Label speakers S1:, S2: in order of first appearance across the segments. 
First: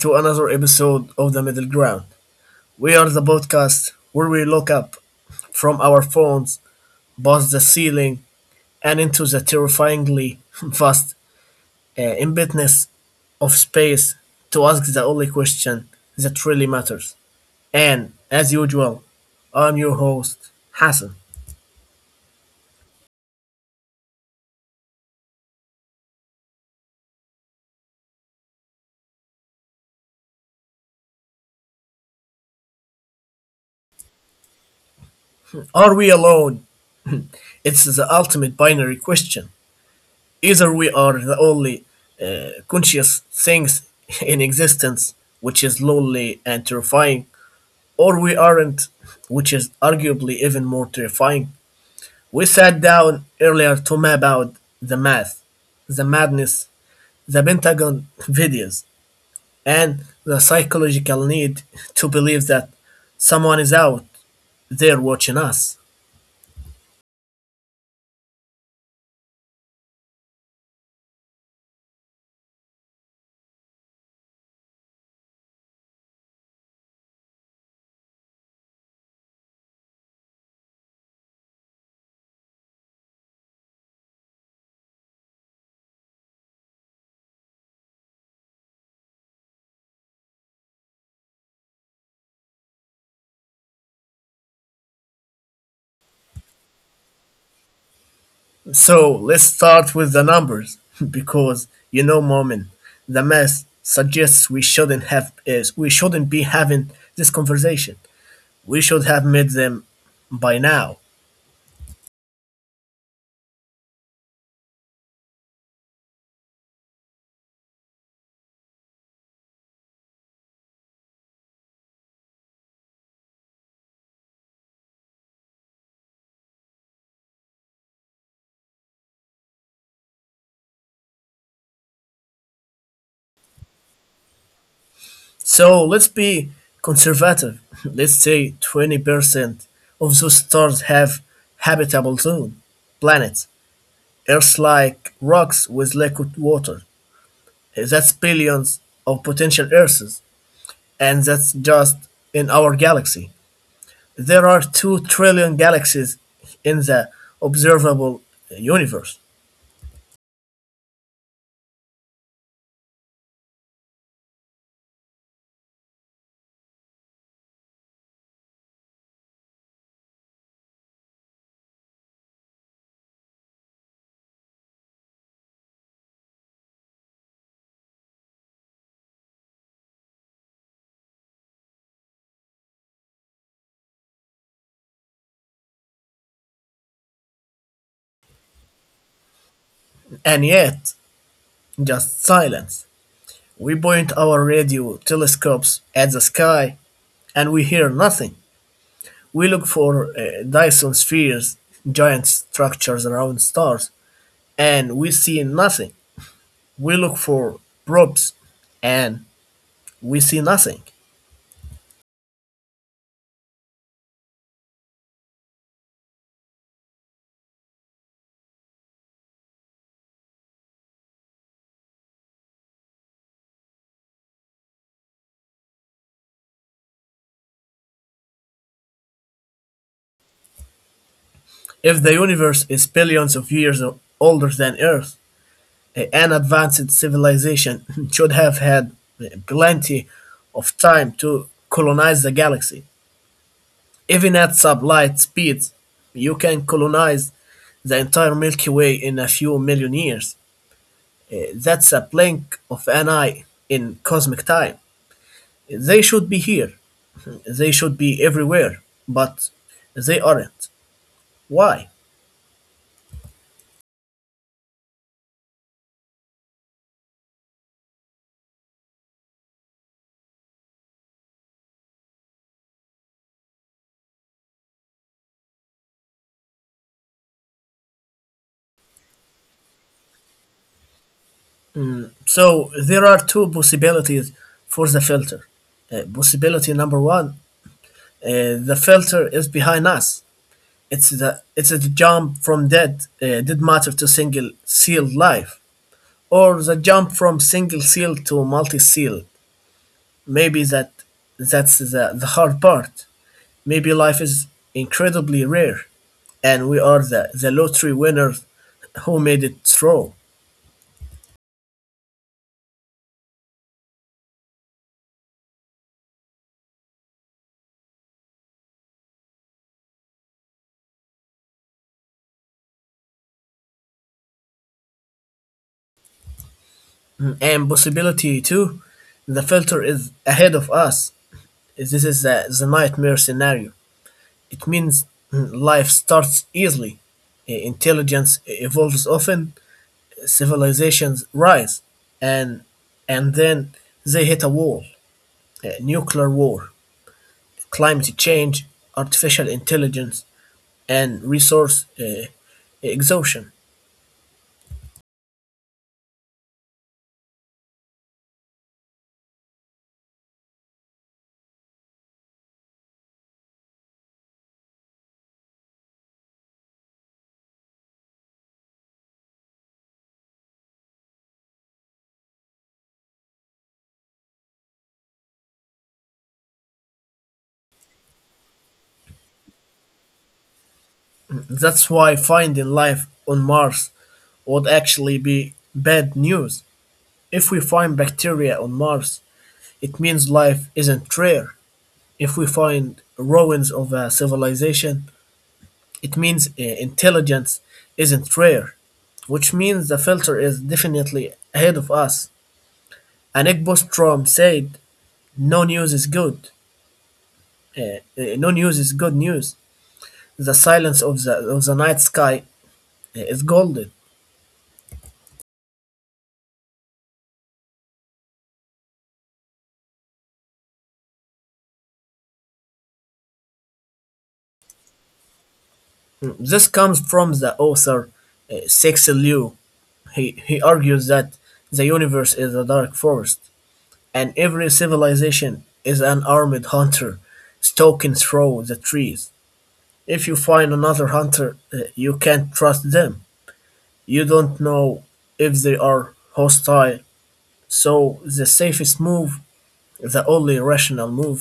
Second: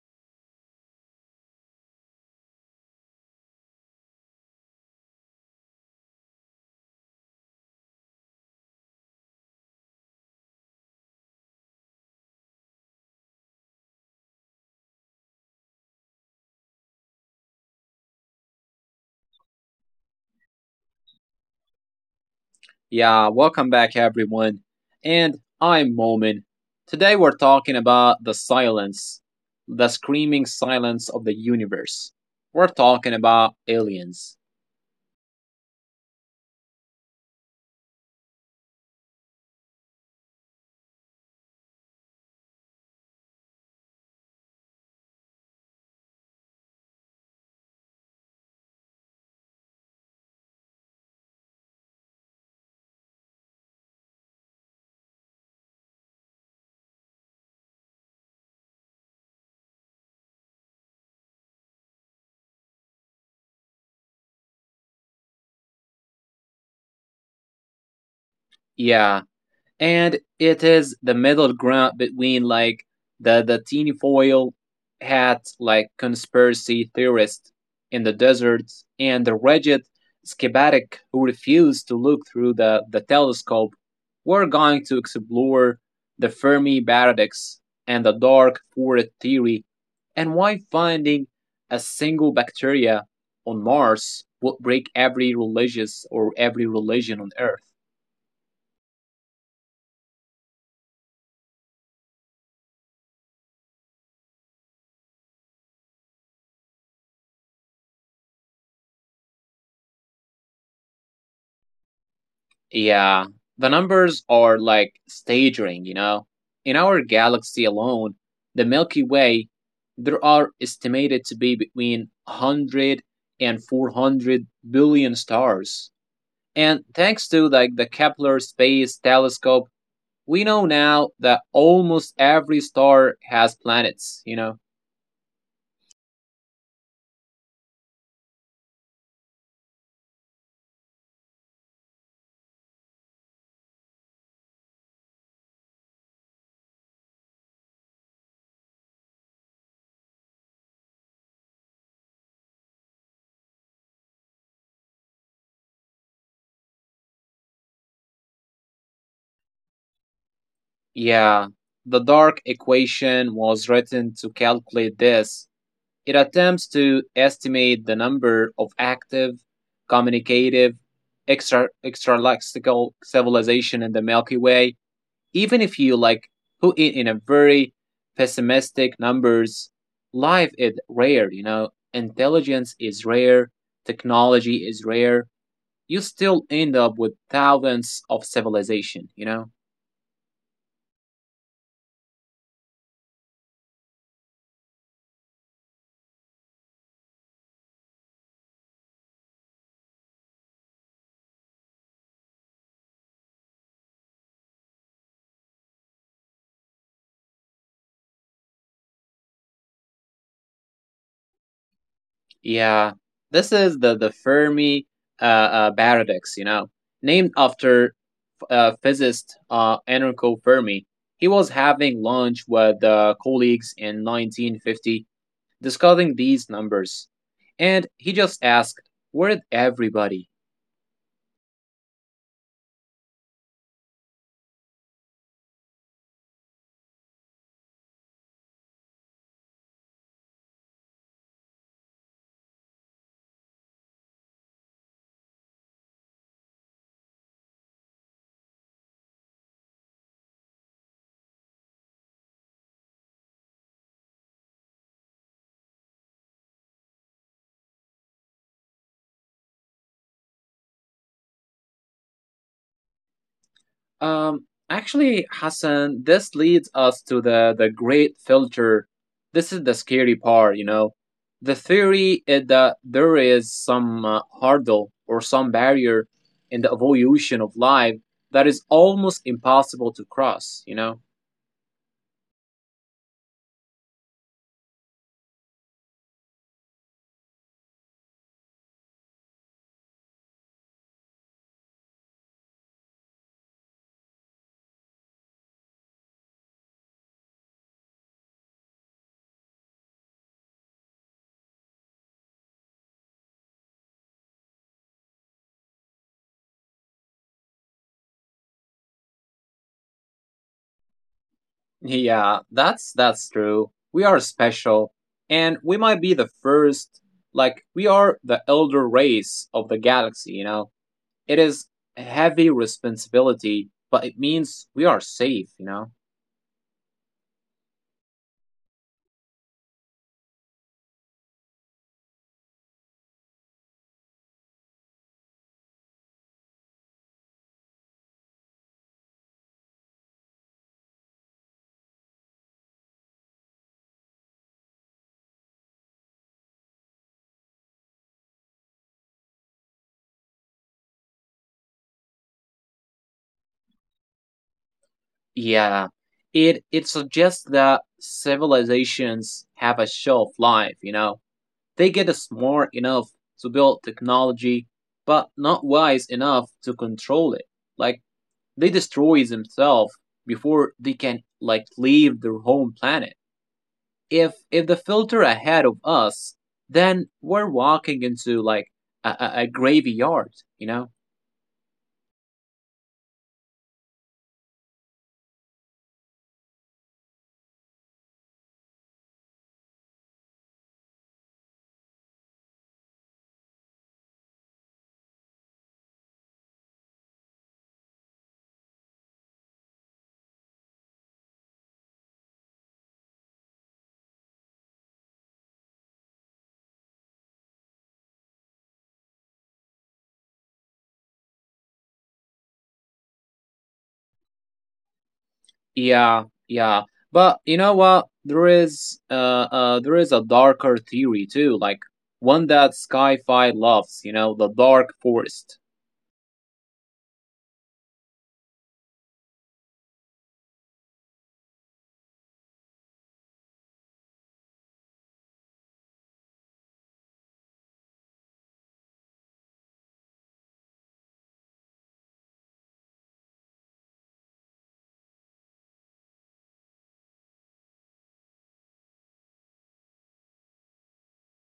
S1: to another episode of The Middle Ground. We are the podcast where we look up from our phones, past the ceiling, and into the terrifyingly vast emptiness of space to ask the only question that really matters. And as usual, I'm your host, Hassan.
S2: Yeah, welcome back everyone. And I'm Momin. Today we're talking about the silence, the screaming silence of the universe. We're talking about aliens.
S1: Are we alone? It's the ultimate binary question. Either we are the only conscious things in existence, which is lonely and terrifying, or we aren't, which is arguably even more terrifying. We sat down earlier to map out the math, the madness, the Pentagon videos, and the psychological need to believe that someone is out there watching us.
S2: Yeah, and it is the middle ground between like the teeny foil hat like conspiracy theorist in the desert and the rigid schematic who refuse to look through the telescope. We're going to explore the fermi paradox and the dark forest theory, and why finding a single bacteria on mars would break every religious or every religion on earth.
S1: So let's start with the numbers, because you know, Momin, the math suggests we shouldn't be having this conversation. We should have made them by now.
S2: Yeah, the numbers are like staggering, you know. In our galaxy alone, the Milky Way, there are estimated to be between one hundred and four hundred billion stars. And thanks to like the Kepler Space Telescope, we know now that almost every star has planets, you know.
S1: So let's be conservative. Let's say 20% of those stars have habitable zone planets, earth like rocks with liquid water. That's billions of potential Earths, and that's just in our galaxy. There are 2 trillion galaxies in the observable universe,
S2: Yeah, the dark equation was written to calculate this. It attempts to estimate the number of active, communicative, extra extralaxical civilization in the Milky Way, even if you like put it in a very pessimistic numbers. Life is rare, you know. Intelligence is rare, technology is rare. You still end up with thousands of civilization, you know.
S1: and yet just silence. We point our radio telescopes at the sky and we hear nothing. We look for Dyson spheres, giant structures around stars, and we see nothing. We look for probes and we see nothing.
S2: Yeah, this is the the Fermi uh, uh, paradox, you know, named after physicist Enrico Fermi. He was having lunch with colleagues in 1950 discussing these numbers. And he just asked, "Where did everybody?"
S1: If the universe is billions of years older than Earth, an advanced civilization should have had plenty of time to colonize the galaxy. Even at sublight speeds, you can colonize the entire Milky Way in a few million years. That's a blink of an eye in cosmic time. They should be here. They should be everywhere, but they aren't. Why?
S2: Actually, Hassan, this leads us to the great filter. This is the scary part, you know. The theory is that there is some hurdle or some barrier in the evolution of life that is almost impossible to cross, you know?
S1: So there are two possibilities for the filter. Possibility number one. The filter is behind us. It's the it's a jump from dead matter to single sealed life, or the jump from single sealed to multi sealed. Maybe that's the hard part. Maybe life is incredibly rare, and we are the lottery winners who made it through.
S2: Yeah, that's true. We are special and we might be the first. Like we are the elder race of the galaxy, you know. It is a heavy responsibility, but it means we are safe, you know.
S1: And possibility two, the filter is ahead of us. This is the nightmare scenario. It means life starts easily, intelligence evolves often, civilizations rise, and then they hit a wall, a nuclear war, climate change, artificial intelligence, and resource exhaustion.
S2: Yeah. It suggests that civilizations have a shelf life, you know. They get smart enough to build technology, but not wise enough to control it. Like they destroy themselves before they can like leave their home planet. If the filter ahead of us, then we're walking into like a graveyard, you know?
S1: That's why finding life on Mars would actually be bad news. If we find bacteria on Mars, it means life isn't rare. If we find ruins of a civilization, it means intelligence isn't rare, which means the filter is definitely ahead of us. And Nick Bostrom said, "No news is good. No news is good news. The silence of the night sky is golden."
S2: Yeah, yeah. But you know what? There is a darker theory too, like one that sci-fi loves, you know, the dark forest.
S1: Mm, This comes from the author Cixi Liu. He argues that the universe is a dark forest, and every civilization is an armed hunter stalking through the trees. If you find another hunter, you can't trust them. You don't know if they are hostile. So the safest move, the only rational move,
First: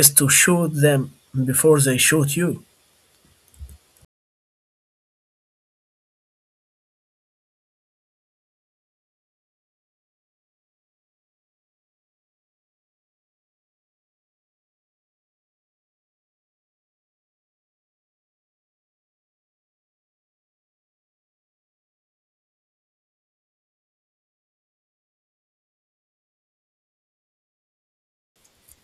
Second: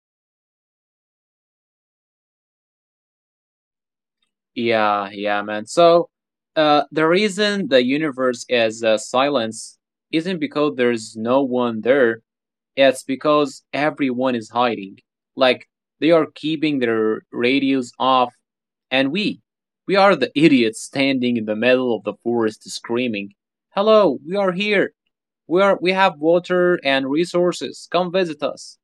S1: is to shoot them before they shoot you.
S2: Yeah, yeah, man. So the reason the universe is silence isn't because there's no one there. Yeah, it's because everyone is hiding. Like they are keeping their radios off, and we are the idiots standing in the middle of the forest screaming, "Hello, we are here. We have water and resources. Come visit us."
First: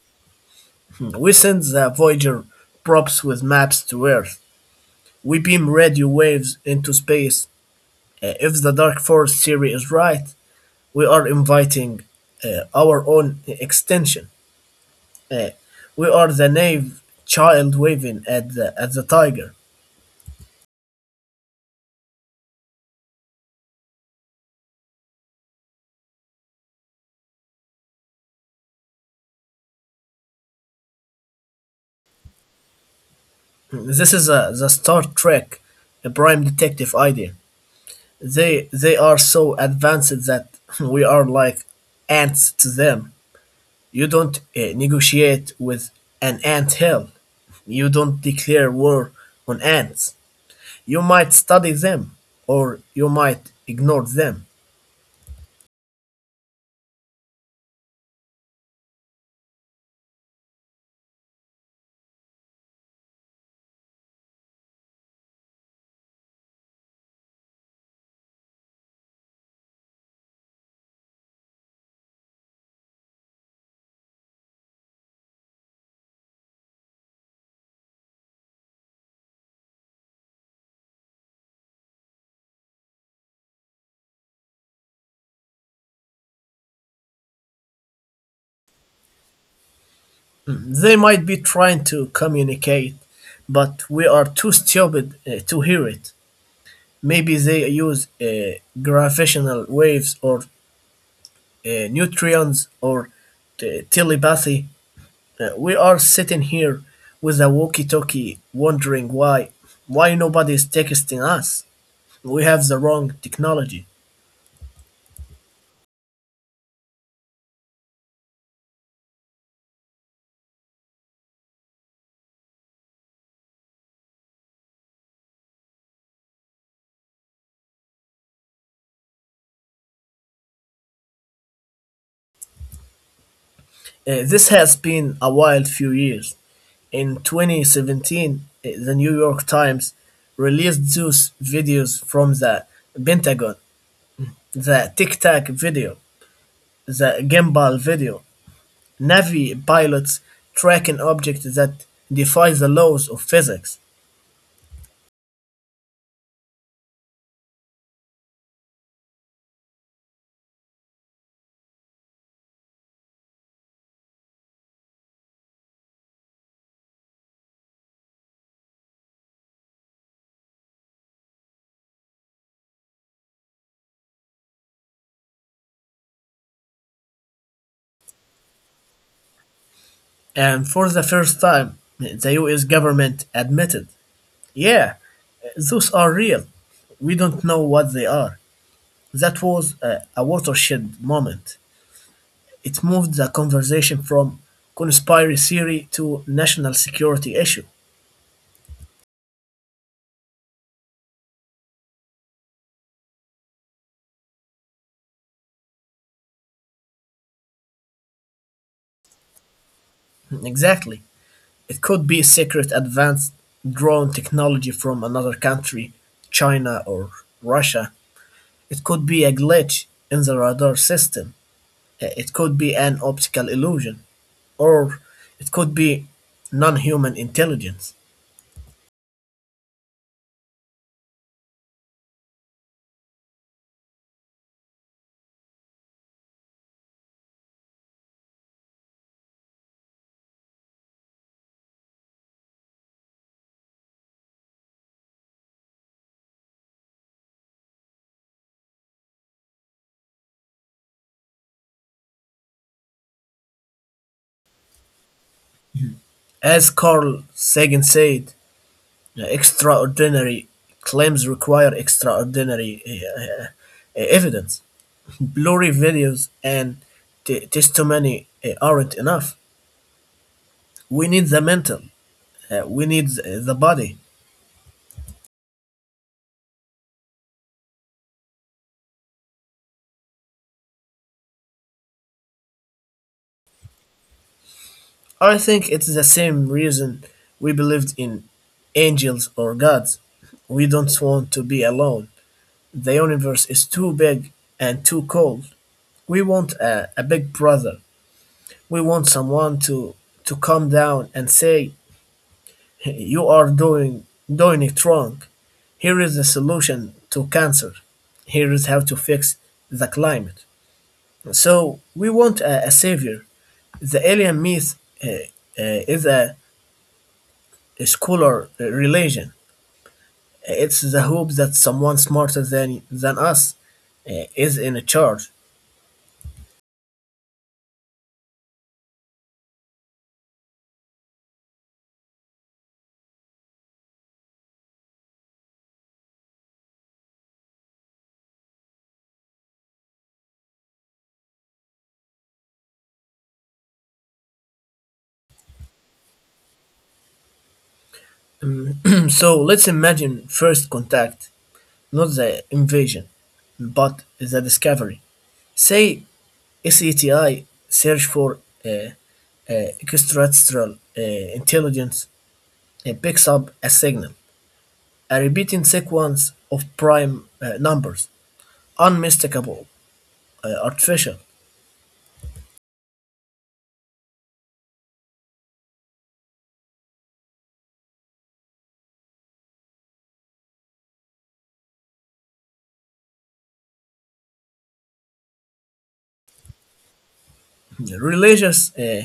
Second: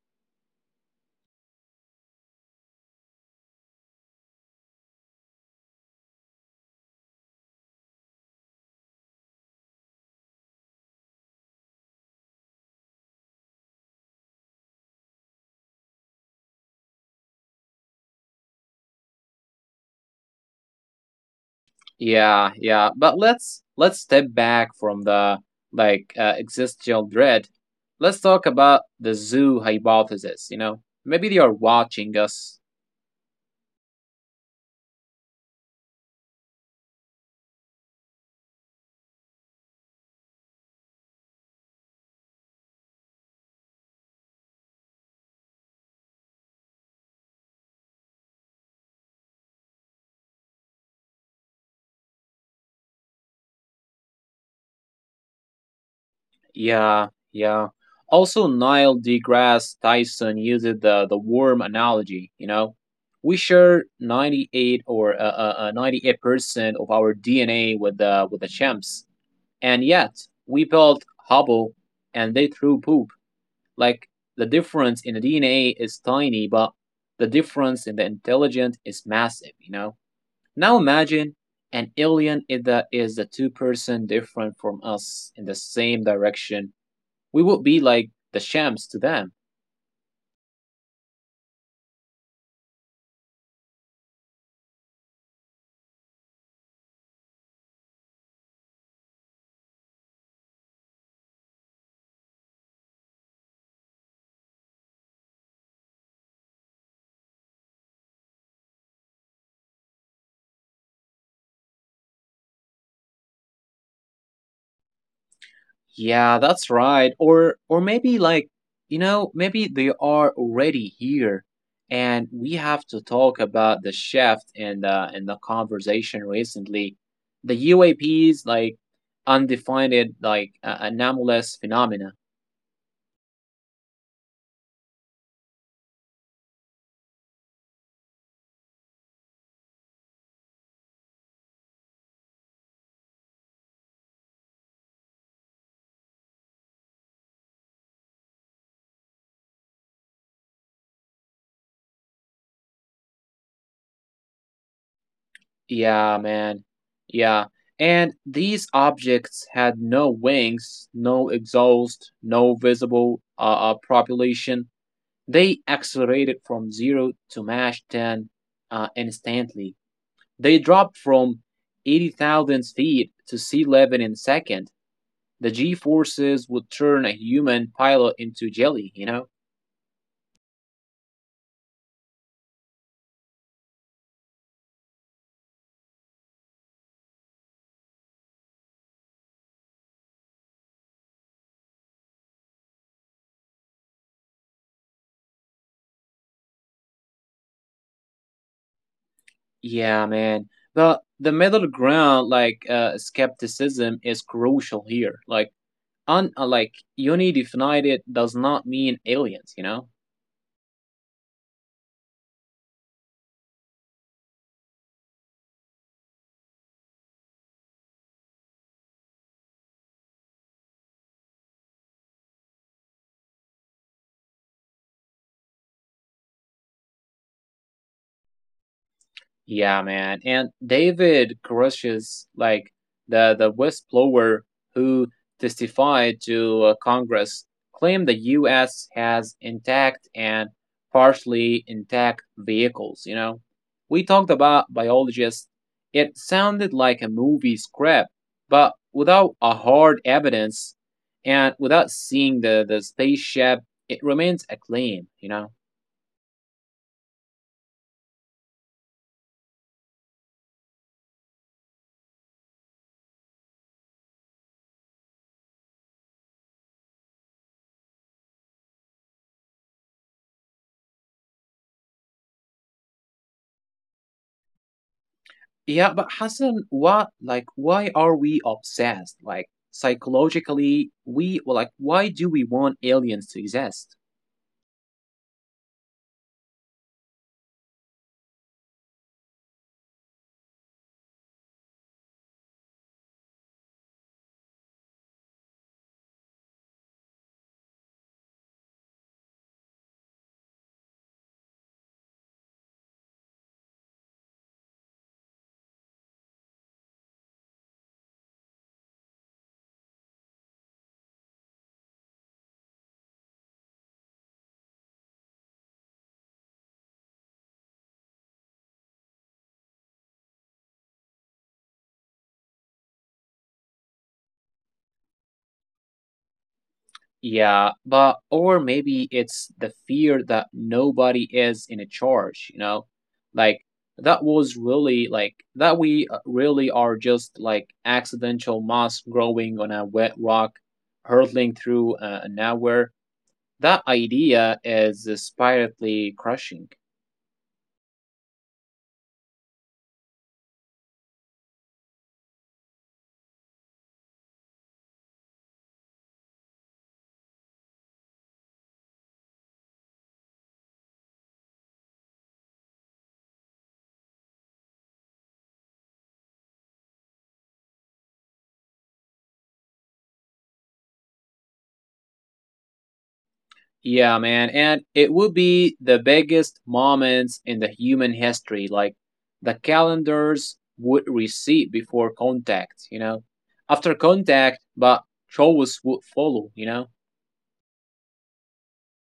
S1: Hmm. We send the Voyager props with maps to Earth. We beam radio waves into space. If the Dark Force theory is right, we are inviting our own extension. Uh, we are the naive child waving at at the tiger.
S2: Yeah, yeah, but let's step back from the like existential dread. Let's talk about the zoo hypothesis. You know, maybe they are watching us.
S1: This is the Star Trek a Prime Detective idea. They are so advanced that we are like ants to them. You don't negotiate with an ant hill. You don't declare war on ants. You might study them or you might ignore them.
S2: Yeah, yeah. Also, Neil deGrasse Tyson used the worm analogy. You know, we share 98 or 98% of our DNA with the chimps, and yet we built Hubble, and they threw poop. Like the difference in the DNA is tiny, but the difference in the intelligence is massive. You know. Now imagine an alien is the 2% different from us in the same direction. We would be like the shams to them.
S1: Mm, They might be trying to communicate, but we are too stupid to hear it. Maybe they use gravitational waves or nutrients or telepathy. We are sitting here with a walkie-talkie, wondering why nobody is texting us. We have the wrong technology.
S2: Yeah, that's right. Or maybe like, you know, maybe they are already here, and we have to talk about the shift in the conversation recently. The UAPs like undefined like anomalous phenomena.
S1: This has been a wild few years. In 2017, the New York Times released those videos from the Pentagon, the Tic Tac video, the Gimbal video, Navy pilots tracking objects that defy the laws of physics.
S2: Yeah, man. Yeah. And these objects had no wings, no exhaust, no visible population. They accelerated from 0 to Mach 10 instantly. They dropped from 80,000 feet to sea level in second. The G forces would turn a human pilot into jelly, you know?
S1: And for the first time, the US government admitted, yeah, those are real. We don't know what they are. That was a watershed moment. It moved the conversation from conspiracy theory to national security issue.
S2: Yeah, man. But the middle ground, like skepticism, is crucial here. Like, like unidefinited does not mean aliens, you know?
S1: Exactly. It could be secret advanced drone technology from another country, China or Russia. It could be a glitch in the radar system. It could be an optical illusion. Or it could be non-human intelligence.
S2: Yeah, man. And David Grush's like the whistleblower who testified to Congress claimed the U.S. has intact and partially intact vehicles. You know, we talked about biologists. It sounded like a movie script, but without a hard evidence and without seeing the spaceship, it remains a claim. You know.
S1: As Carl Sagan said, extraordinary claims require extraordinary evidence. Blurry videos and testimony aren't enough. We need the mental. We need the body.
S2: Yeah, but Hassan, what like why are we obsessed? Like psychologically, we well, like why do we want aliens to exist?
S1: I think it's the same reason we believed in angels or gods. We don't want to be alone. The universe is too big and too cold. We want a big brother. We want someone to come down and say, "You are doing it wrong. Here is the solution to cancer. Here is how to fix the climate." So we want a savior. The alien myth uh, is a scholar religion. It's the hope that someone smarter than us is in charge.
S2: Yeah, but or maybe it's the fear that nobody is in a charge, you know? Like that was really like that we really are just like accidental moss growing on a wet rock, hurtling through nowhere. That idea is spiritually crushing.
S1: So let's imagine first contact. Not the invasion, but the discovery. Say SETI, search for uh, extraterrestrial intelligence, picks up a signal, a repeating sequence of prime numbers, unmistakable, artificial,
S2: Yeah, man. And it would be the biggest moments in the human history. Like the calendars would recede before contact, you know, after contact, but shows would follow, you know.
S1: religious uh,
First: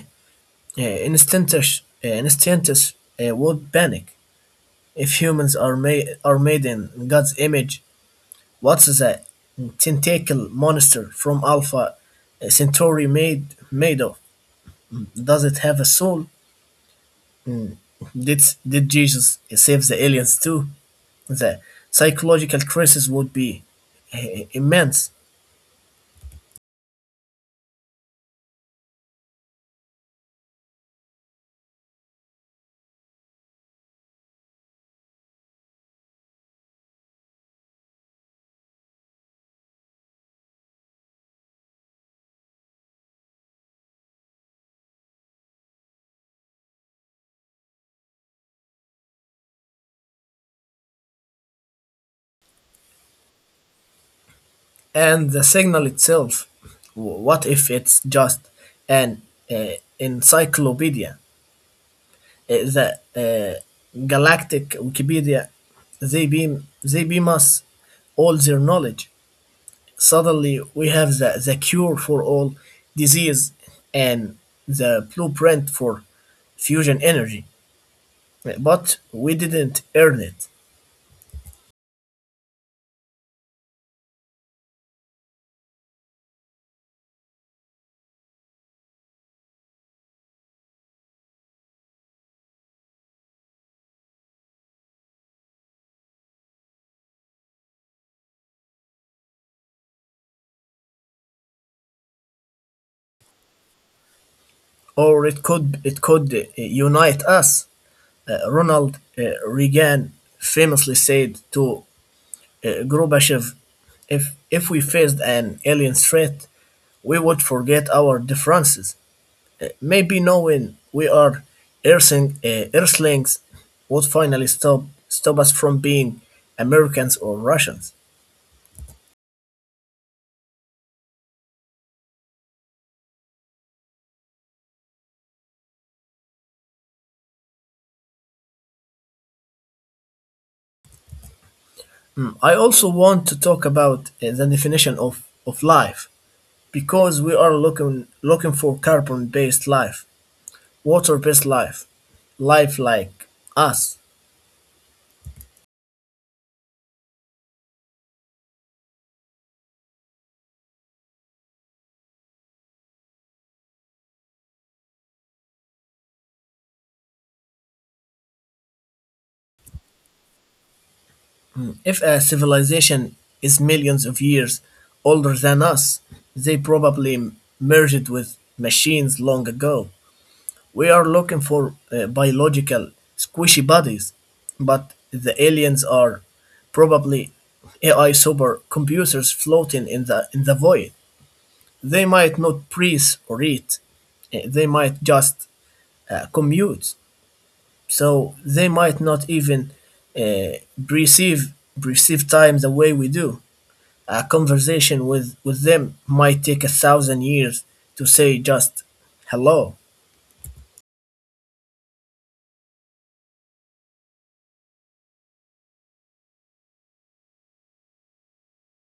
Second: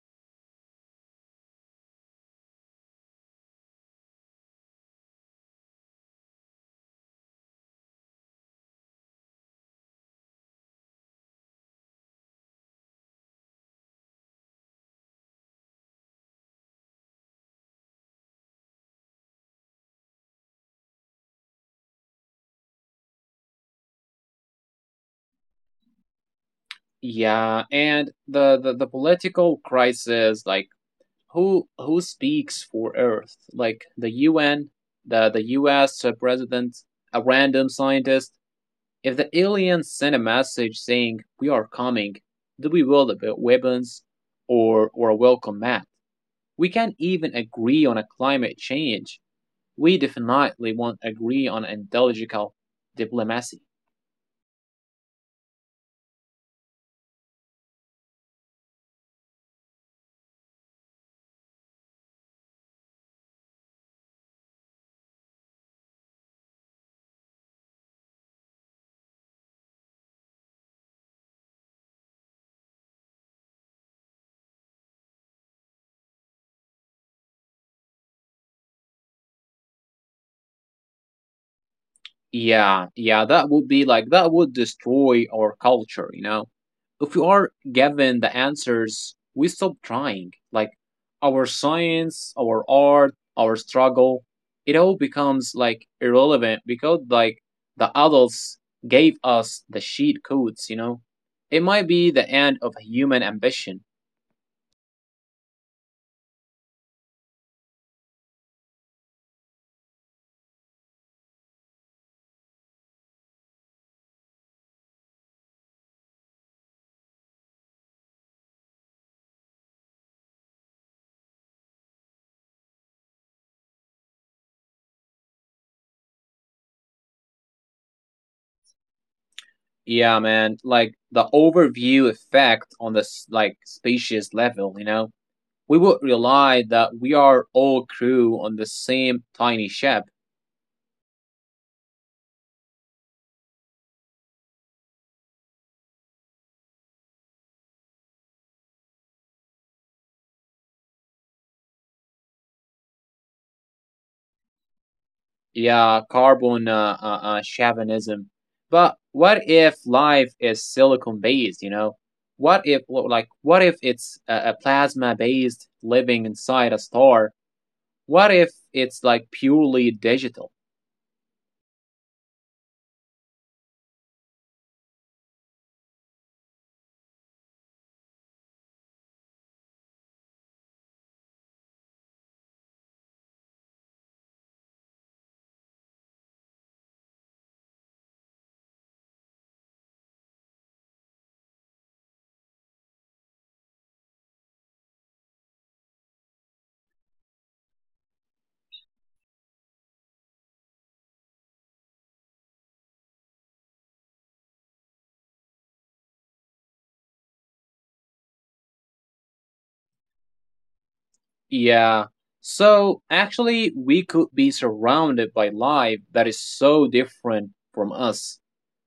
S1: uh, instantes, uh, instantes would panic. If humans are made in God's image, what's the tentacle monster from Alpha Centauri made of? Does it have a soul? Did did Jesus save the aliens too? The psychological crisis would be immense,
S2: Yeah, and the political crisis, like who speaks for Earth? Like the UN, the US president, a random scientist. If the aliens send a message saying, "We are coming," do we wield weapons or a welcome mat? We can't even agree on a climate change. We definitely won't agree on ideological diplomacy.
S1: and the signal itself. What if it's just an encyclopedia? The uh, galactic Wikipedia. They beam they beam us all their knowledge. Suddenly, we have the cure for all disease and the blueprint for fusion energy, but we didn't earn it.
S2: Yeah, yeah, that would be like that would destroy our culture, you know. If we are given the answers, we stop trying. Like our science, our art, our struggle, it all becomes like irrelevant because like the adults gave us the sheet codes, you know. It might be the end of human ambition.
S1: Or it could unite us. Ronald Reagan famously said to Gorbachev, If we faced an alien threat, we would forget our differences. Maybe knowing we are Earthlings would finally stop us from being Americans or Russians."
S2: Yeah, man, like the overview effect on this like species level, you know, we would realize that we are all crew on the same tiny ship.
S1: Hmm, I also want to talk about the definition of, life because we are looking for carbon based life, water based life, life like us.
S2: Yeah, carbon chauvinism. But what if life is silicon based? You know, what if, well, like what if it's a plasma based living inside a star? What if it's like purely digital?
S1: If a civilization is millions of years older than us, they probably merged with machines long ago. We are looking for biological squishy bodies, but the aliens are probably AI supercomputers floating in the void. They might not breathe or eat. They might just commute. So they might not even uh, perceive perceive time the way we do. A conversation with them might take a thousand years to say just hello.
S2: Yeah. So actually, we could be surrounded by life that is so different from us,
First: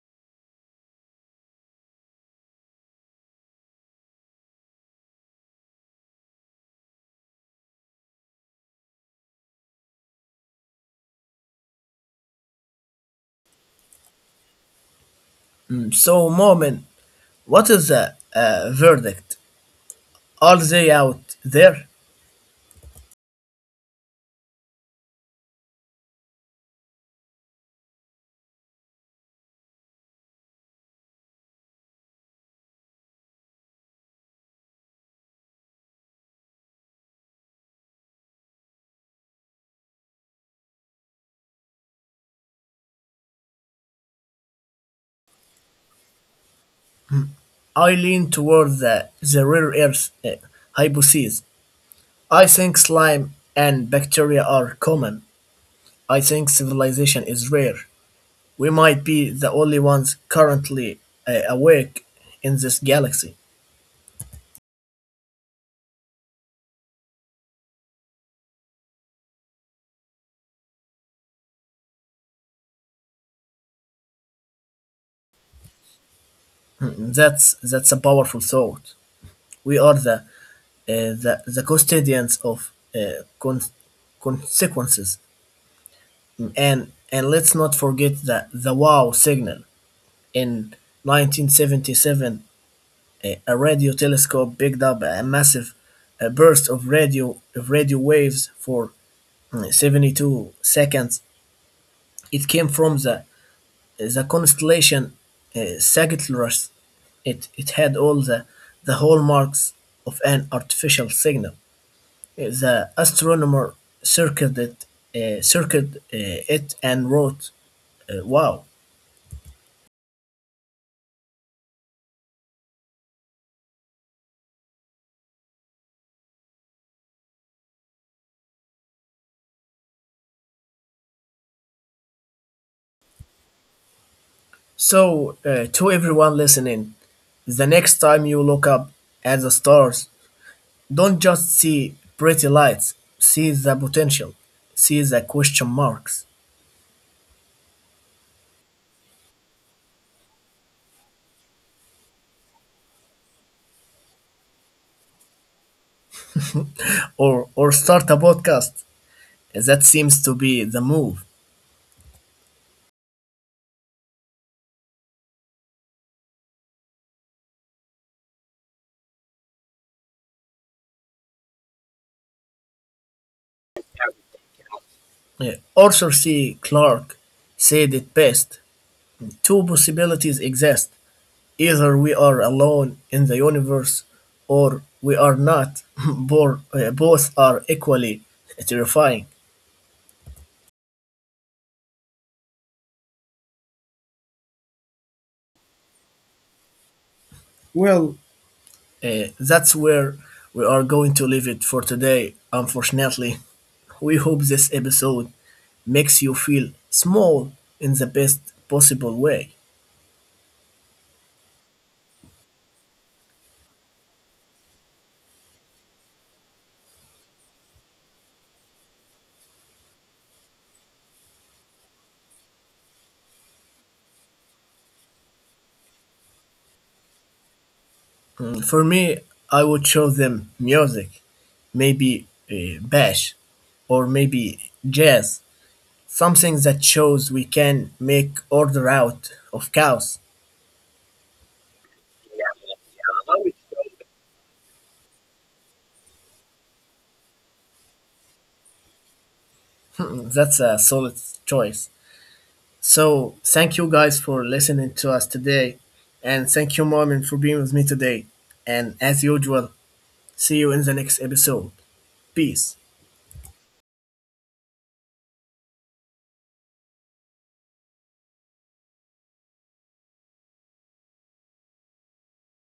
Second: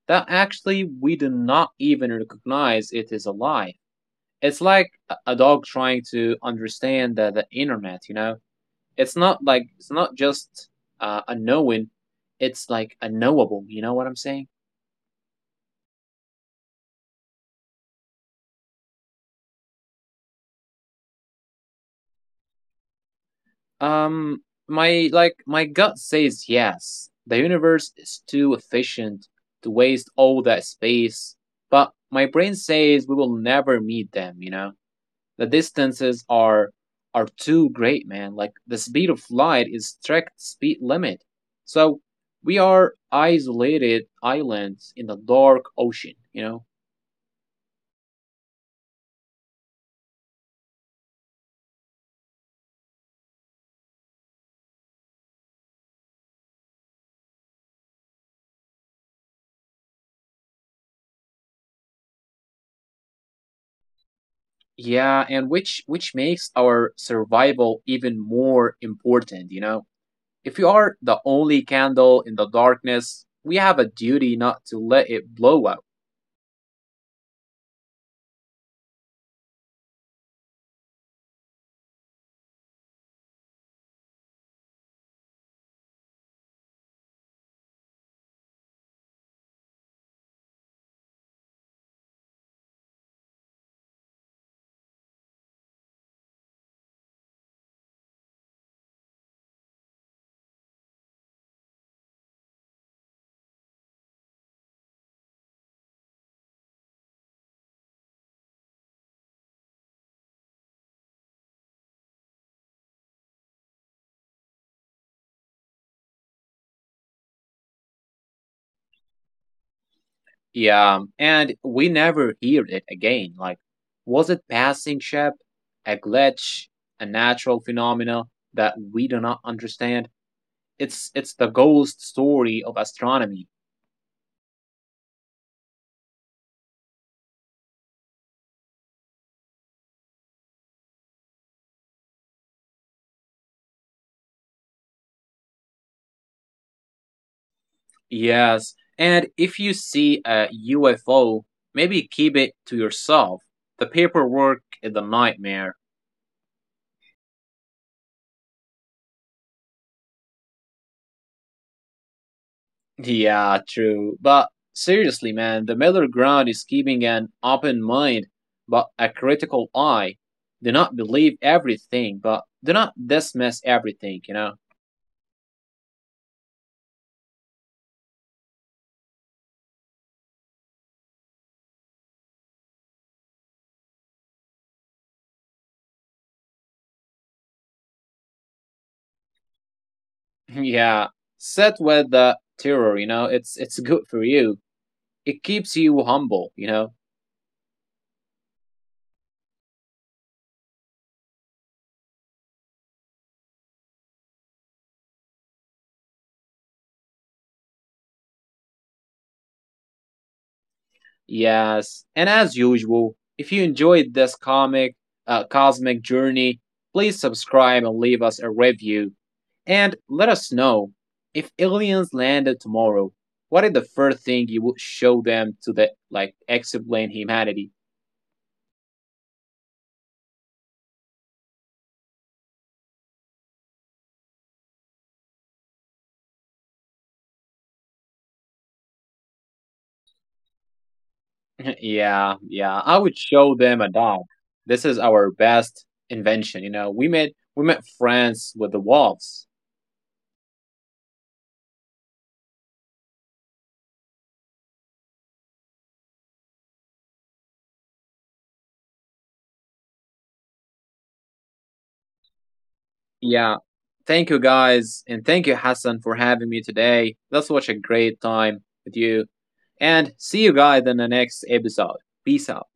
S2: that actually we do not even recognize it is alive. It's like a- dog trying to understand the internet, you know? It's not like, it's not just a knowing, it's like a knowable, you know what I'm saying?
S1: Mm, So, Moment, what is the verdict? Are they out there?
S2: My, like, my gut says yes. The universe is too efficient to waste all that space, but my brain says we will never meet them, you know? The distances are too great, man. Like the speed of light is strict speed limit. So we are isolated islands in the dark ocean, you know?
S1: I lean toward the rare earth hypothesis. I think slime and bacteria are common. I think civilization is rare. We might be the only ones currently awake in this galaxy.
S2: Yeah, and which makes our survival even more important, you know? If you are the only candle in the darkness, we have a duty not to let it blow out.
S1: Mm, That's a powerful thought. We are the custodians of uh, con- consequences. And let's not forget that the wow signal in 1977, a radio telescope picked up a massive burst of radio waves for 72 seconds. It came from the constellation Sagittarius. It had all the hallmarks of an artificial signal. The astronomer circled it, circled it, and wrote, "Wow."
S2: Yeah, and we never hear it again. Like, was it passing ship, a glitch, a natural phenomena that we do not understand? It's the ghost story of astronomy.
S1: So, to everyone listening, the next time you look up at the stars, don't just see pretty lights, see the potential, see the question marks,
S2: Yes, and if you see a UFO, maybe keep it to yourself. The paperwork is a nightmare.
S1: or start a podcast. That seems to be the move.
S2: Yeah, true. But seriously, man, the middle ground is keeping an open mind, but a critical eye. Do not believe everything, but do not dismiss everything, you know?
S1: Arthur C. Clarke said it best: two possibilities exist, either we are alone in the universe or we are not. Both are equally terrifying.
S2: Yeah. Sit with the terror, you know, it's good for you. It keeps you humble, you know?
S1: Well, that's where we are going to leave it for today, unfortunately. We hope this episode makes you feel small in the best possible way.
S2: Yes. And as usual, if you enjoyed this comic cosmic journey, please subscribe and leave us a review. And let us know, if aliens landed tomorrow, what is the first thing you would show them to the like explain humanity?
S1: Mm, For me, I would show them music, maybe bash, or maybe jazz, something that shows we can make order out of chaos.
S2: Yeah, yeah. I would show them a dog. This is our best invention, you know. We made friends with the wolves.
S1: That's a solid choice. So, thank you guys for listening to us today. And thank you, Marvin, for being with me today. And as usual, see you in the next episode. Peace.
S2: Yeah. Thank you guys, and thank you Hassan for having me today. That's such a great time with you. And see you guys in the next episode. Peace out.